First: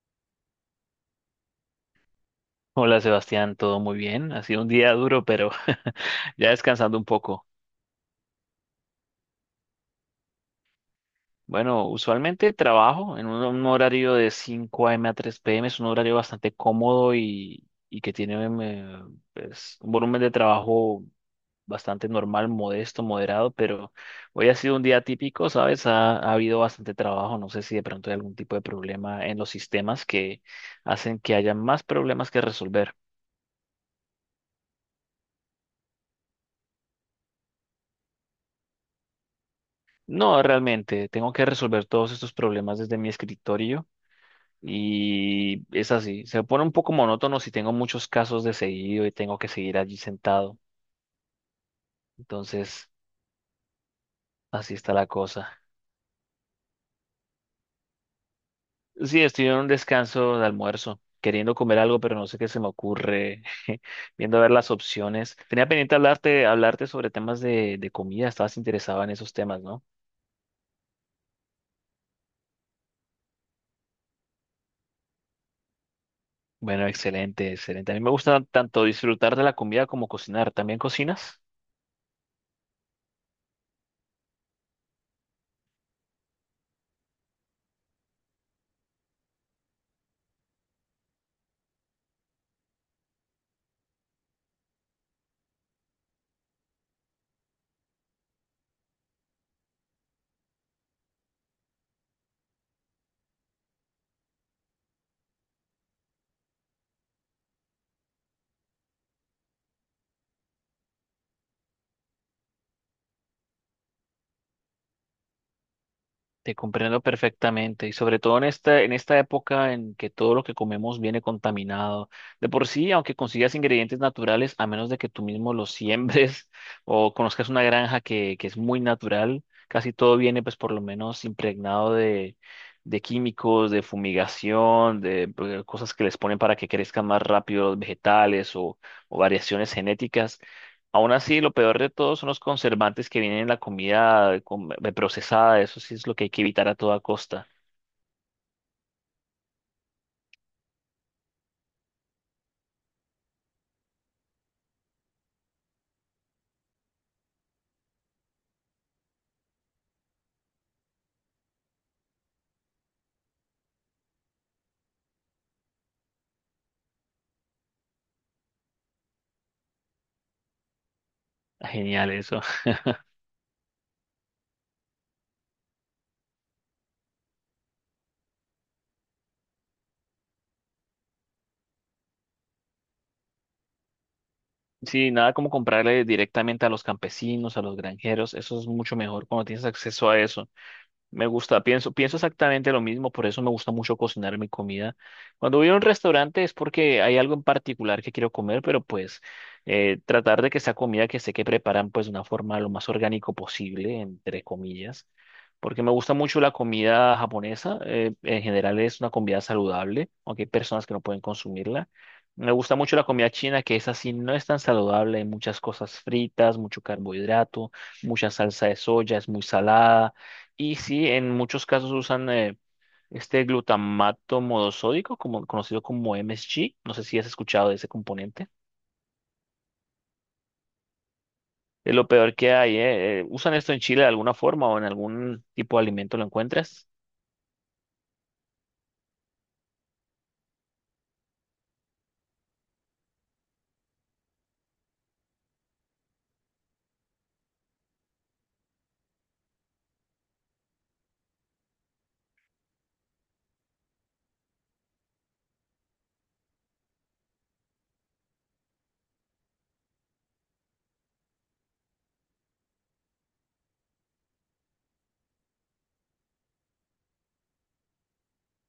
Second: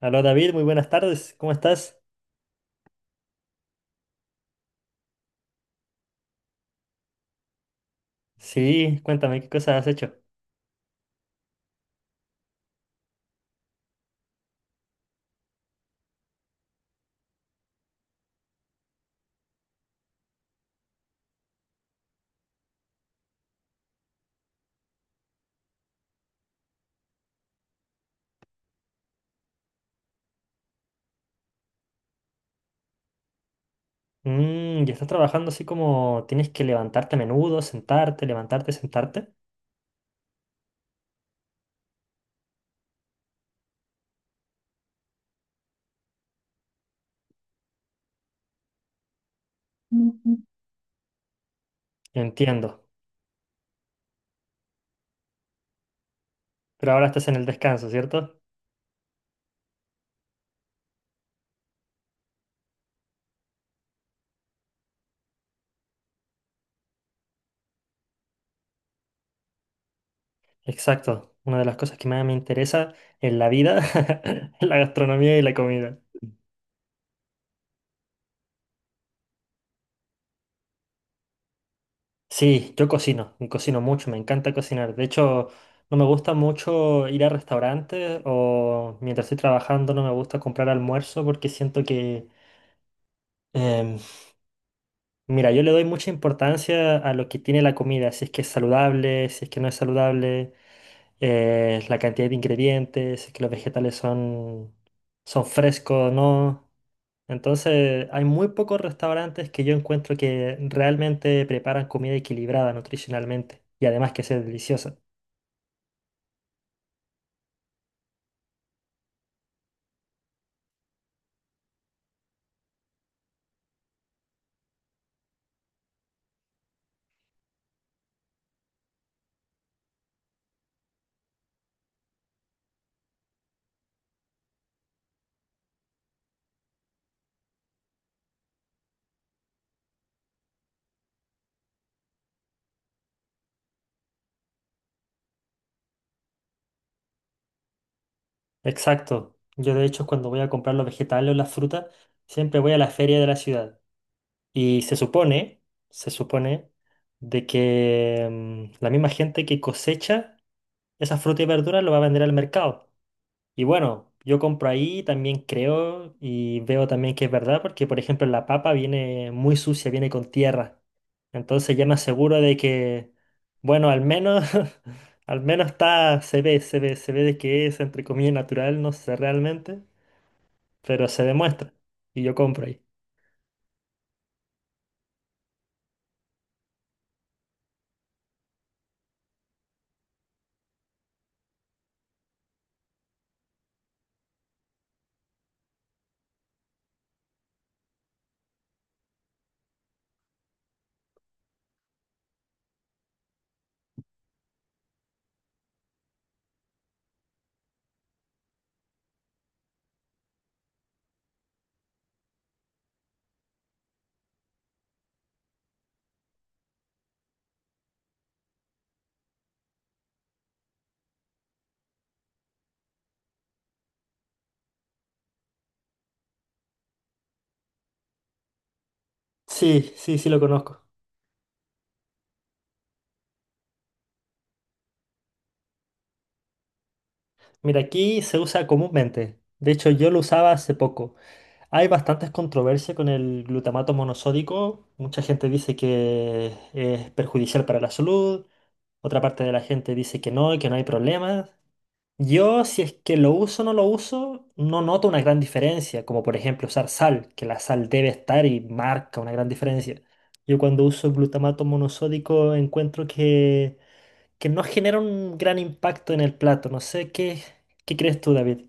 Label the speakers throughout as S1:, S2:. S1: Aló David, muy buenas tardes, ¿cómo estás?
S2: Hola Sebastián, todo muy bien. Ha sido un día duro, pero ya descansando un poco.
S1: Sí, cuéntame, ¿qué cosas has hecho?
S2: Bueno, usualmente trabajo en un horario de cinco a m a tres p m. Es un horario bastante cómodo y que tiene pues, un volumen de trabajo bastante normal, modesto, moderado, pero hoy ha sido un día típico, ¿sabes? Ha habido bastante trabajo. No sé si de pronto hay algún tipo de problema en los sistemas que hacen que haya más problemas que resolver.
S1: Mmm, ¿y estás trabajando así como tienes que levantarte a menudo, sentarte, levantarte, sentarte?
S2: No, realmente, tengo que resolver todos estos problemas desde mi escritorio y es así. Se pone un poco monótono si tengo muchos casos de seguido y tengo que seguir allí sentado.
S1: Entiendo,
S2: Entonces, así está la cosa.
S1: pero ahora estás en el descanso, ¿cierto?
S2: Sí, estoy en un descanso de almuerzo, queriendo comer algo, pero no sé qué se me ocurre, viendo a ver las opciones. Tenía pendiente hablarte, hablarte sobre temas de comida, estabas interesado en esos temas, ¿no?
S1: Exacto, una de las cosas que más me interesa en la vida es la gastronomía y la comida.
S2: Bueno, excelente, excelente. A mí me gusta tanto disfrutar de la comida como cocinar. ¿También cocinas?
S1: Sí, yo cocino, y cocino mucho, me encanta cocinar. De hecho, no me gusta mucho ir a restaurantes o mientras estoy trabajando no me gusta comprar almuerzo porque siento que... em, Mira, yo le doy mucha importancia a lo que tiene la comida, si es que es saludable, si es que no es saludable, la cantidad de ingredientes, si es que los vegetales son, son frescos o no. Entonces, hay muy pocos restaurantes que yo encuentro que realmente preparan comida equilibrada nutricionalmente y además que sea deliciosa.
S2: Te comprendo perfectamente y sobre todo en en esta época en que todo lo que comemos viene contaminado. De por sí, aunque consigas ingredientes naturales, a menos de que tú mismo los siembres o conozcas una granja que es muy natural, casi todo viene pues por lo menos impregnado de químicos, de fumigación, de, cosas que les ponen para que crezcan más rápido los vegetales o variaciones genéticas. Aún así, lo peor de todo son los conservantes que vienen en la comida procesada. Eso sí es lo que hay que evitar a toda costa.
S1: Exacto. Yo de hecho cuando voy a comprar los vegetales o las frutas, siempre voy a la feria de la ciudad. Y se supone de que la misma gente que cosecha esas frutas y verduras lo va a vender al mercado. Y bueno, yo compro ahí, también creo y veo también que es verdad, porque por ejemplo la papa viene muy sucia, viene con tierra. Entonces ya me
S2: Genial
S1: aseguro
S2: eso.
S1: de que, bueno, al menos, al menos está, se ve de que es entre comillas natural, no sé realmente, pero se demuestra. Y yo compro ahí.
S2: Sí, nada como comprarle directamente a los campesinos, a los granjeros. Eso es mucho mejor cuando tienes acceso a eso. Me gusta, pienso, pienso exactamente lo mismo, por eso me gusta mucho cocinar mi comida. Cuando voy a un restaurante es porque hay algo en particular que quiero comer, pero pues tratar de que esa comida que sé que preparan pues de una forma lo más orgánico posible, entre comillas, porque me gusta mucho la comida japonesa, en general es una comida saludable, aunque hay personas que no pueden consumirla. Me gusta mucho la comida china, que es así, no es tan saludable, hay muchas cosas fritas, mucho carbohidrato, mucha salsa de soya, es muy salada y sí, en muchos casos usan este glutamato monosódico, como, conocido como MSG. No sé si has escuchado de ese componente.
S1: Sí, sí, sí lo conozco.
S2: Es lo peor que hay, ¿eh? ¿Usan esto en Chile de alguna forma o en algún tipo de alimento lo encuentras?
S1: Mira, aquí se usa comúnmente. De hecho, yo lo usaba hace poco. Hay bastantes controversias con el glutamato monosódico. Mucha gente dice que es perjudicial para la salud. Otra parte de la gente dice que no, y que no hay problemas. Yo, si es que lo uso o no lo uso, no noto una gran diferencia. Como por ejemplo usar sal, que la sal debe estar y marca una gran diferencia. Yo cuando uso glutamato monosódico encuentro que no genera un gran impacto en el plato. No sé qué. ¿Qué crees tú, David?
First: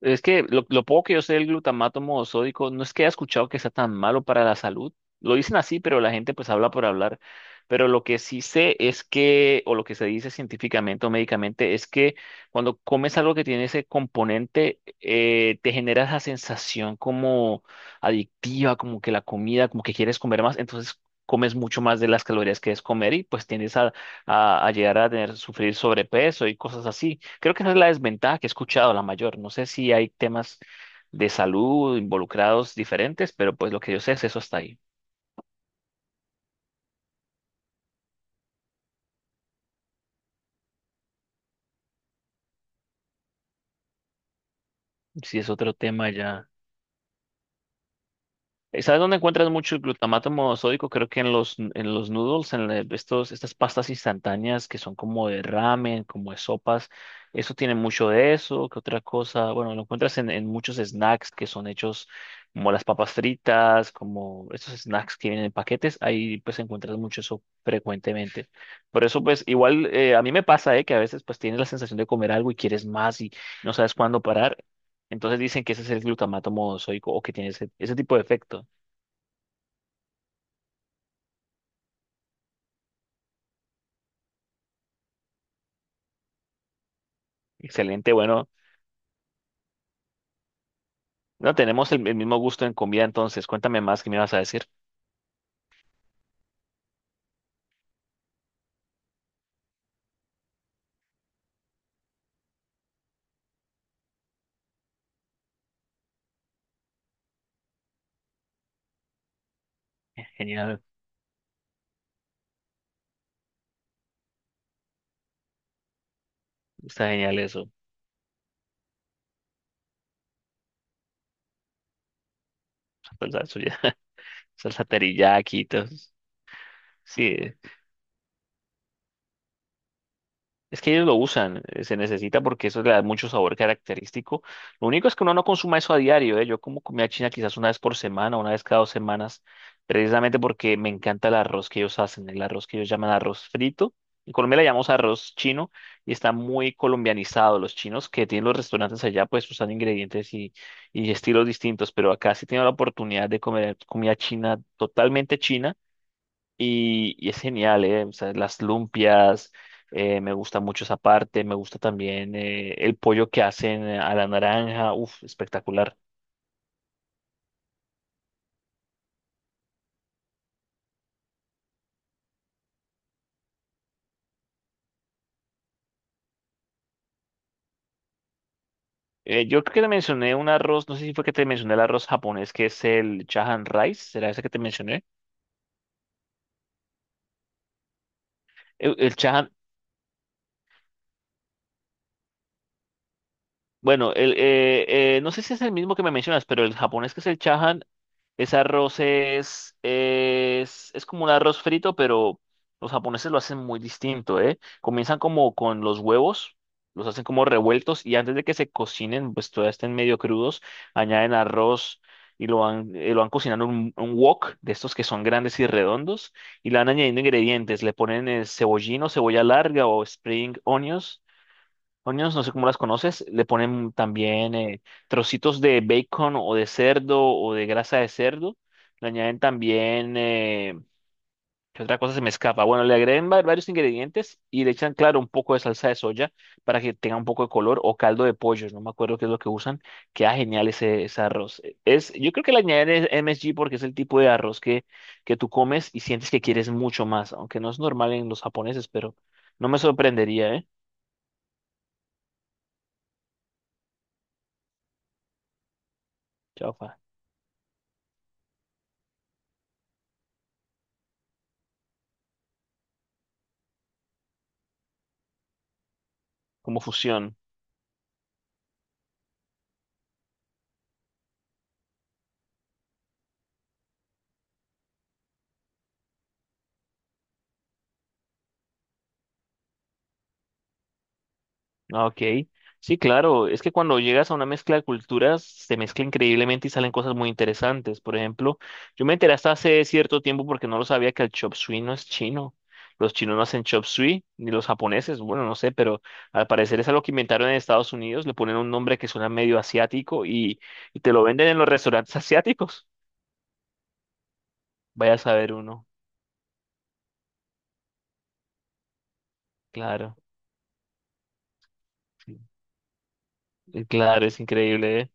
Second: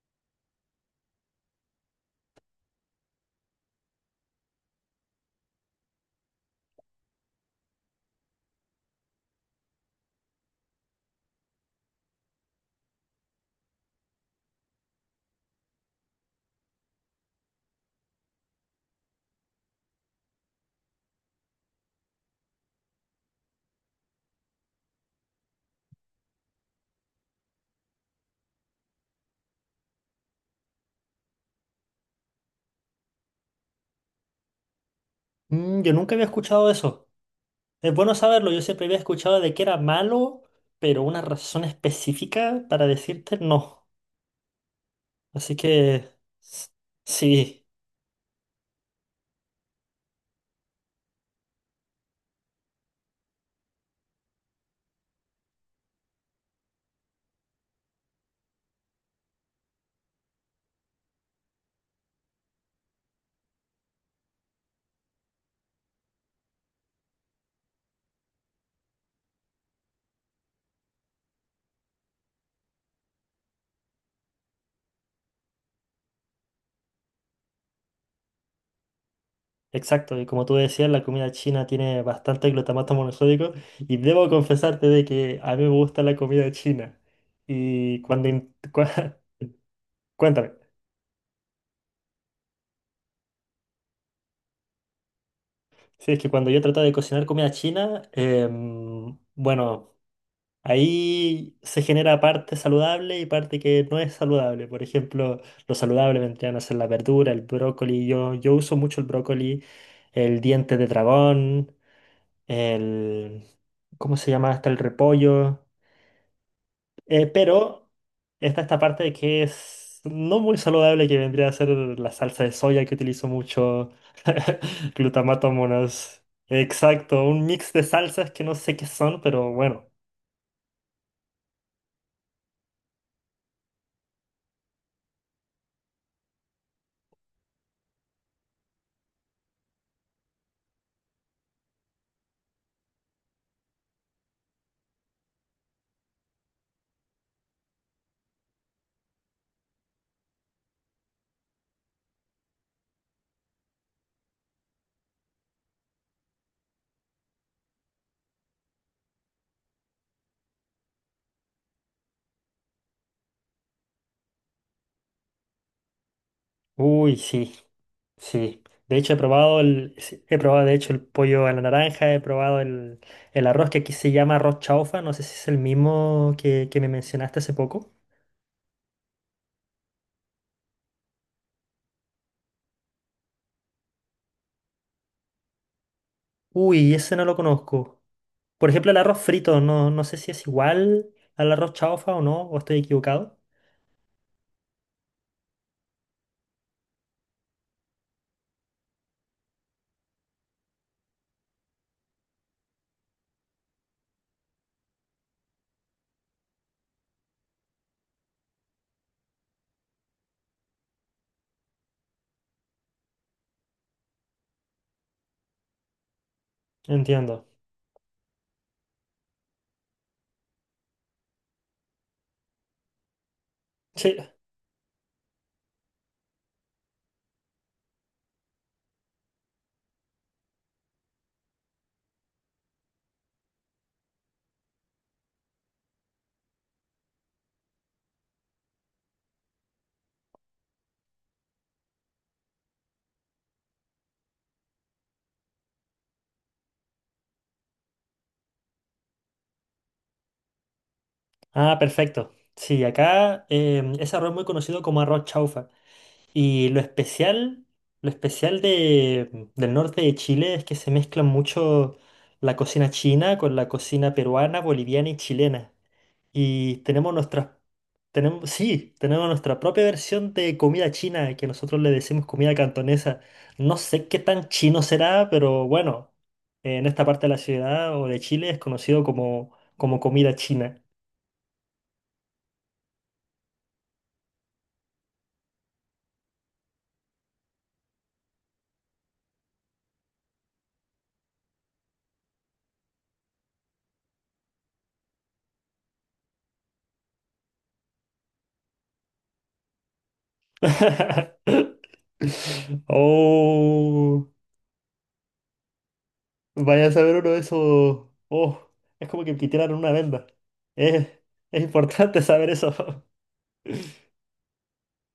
S2: Es que lo poco que yo sé del glutamato monosódico, no es que haya escuchado que sea tan malo para la salud. Lo dicen así, pero la gente pues habla por hablar. Pero lo que sí sé es que, o lo que se dice científicamente o médicamente, es que cuando comes algo que tiene ese componente, te genera esa sensación como adictiva, como que la comida, como que quieres comer más. Entonces comes mucho más de las calorías que es comer y pues tiendes a llegar a tener, sufrir sobrepeso y cosas así. Creo que esa es la desventaja que he escuchado, la mayor. No sé si hay temas de salud involucrados diferentes, pero pues lo que yo sé es eso está ahí.
S1: Mm, yo nunca había escuchado eso. Es bueno saberlo, yo siempre había escuchado de que era malo, pero una razón específica para decirte no.
S2: Si es
S1: Así
S2: otro
S1: que
S2: tema ya.
S1: s- sí,
S2: ¿Sabes dónde encuentras mucho el glutamato monosódico? Creo que en en los noodles, en estos, estas pastas instantáneas que son como de ramen, como de sopas. Eso tiene mucho de eso. ¿Qué otra cosa? Bueno, lo encuentras en muchos snacks que son hechos como las papas fritas, como estos snacks que vienen en paquetes. Ahí pues encuentras mucho eso frecuentemente. Por eso pues igual a mí me pasa que a veces pues tienes la sensación de comer algo y quieres más y no sabes cuándo parar. Entonces dicen que ese es el glutamato monosódico o que tiene ese, ese tipo de efecto.
S1: exacto. Y como tú decías, la comida china tiene bastante glutamato monosódico y debo confesarte de que a mí me gusta la comida china. Y
S2: Excelente,
S1: cuando...
S2: bueno,
S1: Cuéntame.
S2: no tenemos el mismo gusto en comida, entonces cuéntame más que me vas a decir.
S1: Sí, es que cuando yo trataba de cocinar comida china, bueno... Ahí se genera parte saludable y parte que no es saludable. Por ejemplo, lo saludable vendrían a ser la verdura, el brócoli. Yo uso mucho el brócoli, el diente
S2: Genial,
S1: de dragón, el... ¿Cómo se llama? Hasta el repollo.
S2: está genial eso,
S1: Pero está esta parte de que es no muy saludable que vendría a ser la salsa de soya que utilizo
S2: salsa, eso ya,
S1: mucho.
S2: salsa
S1: Glutamato
S2: teriyaki, todo.
S1: monas. Exacto, un
S2: Sí,
S1: mix de salsas que no sé qué son, pero bueno.
S2: es que ellos lo usan, se necesita porque eso le da mucho sabor característico. Lo único es que uno no consuma eso a diario, ¿eh? Yo como comida china quizás una vez por semana, una vez cada dos semanas, precisamente porque me encanta el arroz que ellos hacen, el arroz que ellos llaman arroz frito. En Colombia le llamamos arroz chino y está muy colombianizado. Los chinos que tienen los restaurantes allá pues usan ingredientes y estilos distintos, pero acá sí tengo la oportunidad de comer comida china totalmente china y es genial, ¿eh? O sea, las lumpias, me gusta mucho esa parte, me gusta también el pollo que hacen a la naranja, uff, espectacular.
S1: Uy, sí. Sí, de hecho he probado el, sí, he probado de hecho el pollo a la naranja, he probado el arroz que aquí se llama arroz chaufa, no sé si es el mismo que me mencionaste hace poco.
S2: Yo creo que te mencioné un arroz, no sé si fue que te mencioné el arroz japonés, que es el Chahan Rice, ¿será ese que te mencioné?
S1: Uy, ese no lo conozco. Por ejemplo, el
S2: El
S1: arroz
S2: Chahan,
S1: frito, no, no sé si es igual al arroz chaufa o no, o estoy equivocado.
S2: bueno, no sé si es el mismo que me mencionas, pero el japonés que es el Chahan. Ese arroz es como un arroz frito, pero los japoneses lo hacen muy distinto, ¿eh? Comienzan como con los huevos, los hacen como revueltos y antes de que se cocinen, pues todavía estén medio crudos, añaden arroz y lo van cocinando en un wok de estos que son grandes y redondos y le van añadiendo
S1: Entiendo.
S2: ingredientes, le ponen cebollino, cebolla larga o spring onions. Onions, no sé cómo las conoces, le ponen
S1: Sí.
S2: también trocitos de bacon o de cerdo o de grasa de cerdo. Le añaden también, ¿qué otra cosa se me escapa? Bueno, le agregan varios ingredientes y le echan, claro, un poco de salsa de soya para que tenga un poco de color o caldo de pollo, no me acuerdo qué es lo que usan. Queda genial ese, ese arroz. Yo creo que le añaden es MSG porque es el tipo de arroz que tú comes y sientes que quieres mucho más, aunque no es normal en los japoneses, pero no me sorprendería, ¿eh?
S1: Ah, perfecto. Sí, acá ese arroz es muy conocido como arroz chaufa. Y
S2: Chaufa,
S1: lo especial de, del norte de Chile es que se mezclan mucho la cocina china con la cocina peruana, boliviana y chilena. Y
S2: como
S1: tenemos
S2: fusión.
S1: nuestra, tenemos, sí, tenemos nuestra propia versión de comida china, que nosotros le decimos comida cantonesa. No sé qué tan chino será, pero bueno, en esta parte de la ciudad o de Chile es conocido como, como comida china.
S2: Ah, ok, sí, claro, es que cuando llegas a una mezcla de culturas se mezcla increíblemente y salen cosas muy interesantes. Por ejemplo, yo me enteré hasta hace cierto tiempo porque no lo sabía que el chop suey no es chino. Los chinos no hacen chop suey, ni los japoneses, bueno, no sé, pero al parecer es algo que inventaron en Estados Unidos, le ponen un nombre que suena medio asiático y te lo venden en los restaurantes asiáticos.
S1: Oh.
S2: Vaya a saber uno,
S1: Vaya a saber uno de esos. Oh, es como que me quitaran una
S2: claro,
S1: venda. Es, es importante
S2: sí,
S1: saber eso.
S2: Claro, es increíble, ¿eh?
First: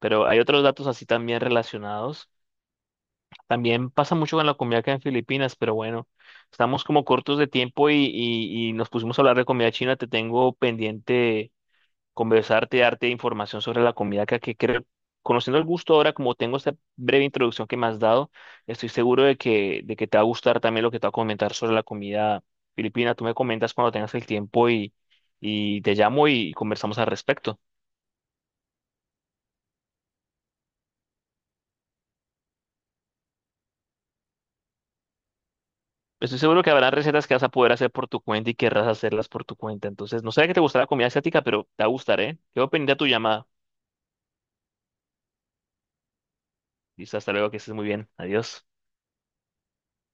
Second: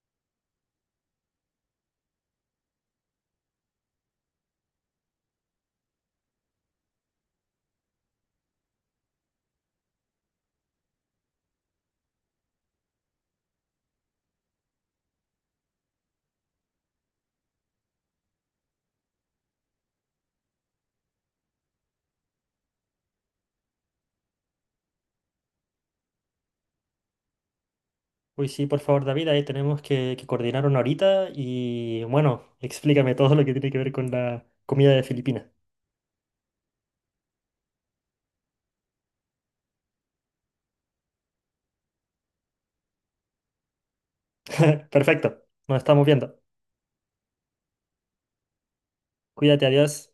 S2: Pero hay otros datos así también relacionados. También pasa mucho con la comida acá en Filipinas, pero bueno, estamos como cortos de tiempo y nos pusimos a hablar de comida china. Te tengo pendiente conversarte, darte información sobre la comida acá, que creo, conociendo el gusto ahora, como tengo esta breve introducción que me has dado, estoy seguro de que te va a gustar también lo que te va a comentar sobre la comida filipina. Tú me comentas cuando tengas el tiempo y te llamo y conversamos al respecto.
S1: Uy, sí, por favor, David, ahí tenemos que coordinar una horita y bueno, explícame todo lo que tiene que ver con la comida de Filipinas.
S2: Estoy seguro que habrá recetas que vas a poder hacer por tu cuenta y querrás hacerlas por tu cuenta. Entonces, no sé que te gustará la comida asiática, pero te va a gustar, ¿eh? Quedo pendiente a tu llamada.
S1: Perfecto, nos estamos viendo.
S2: Listo, hasta luego, que estés muy bien. Adiós.
S1: Cuídate, adiós.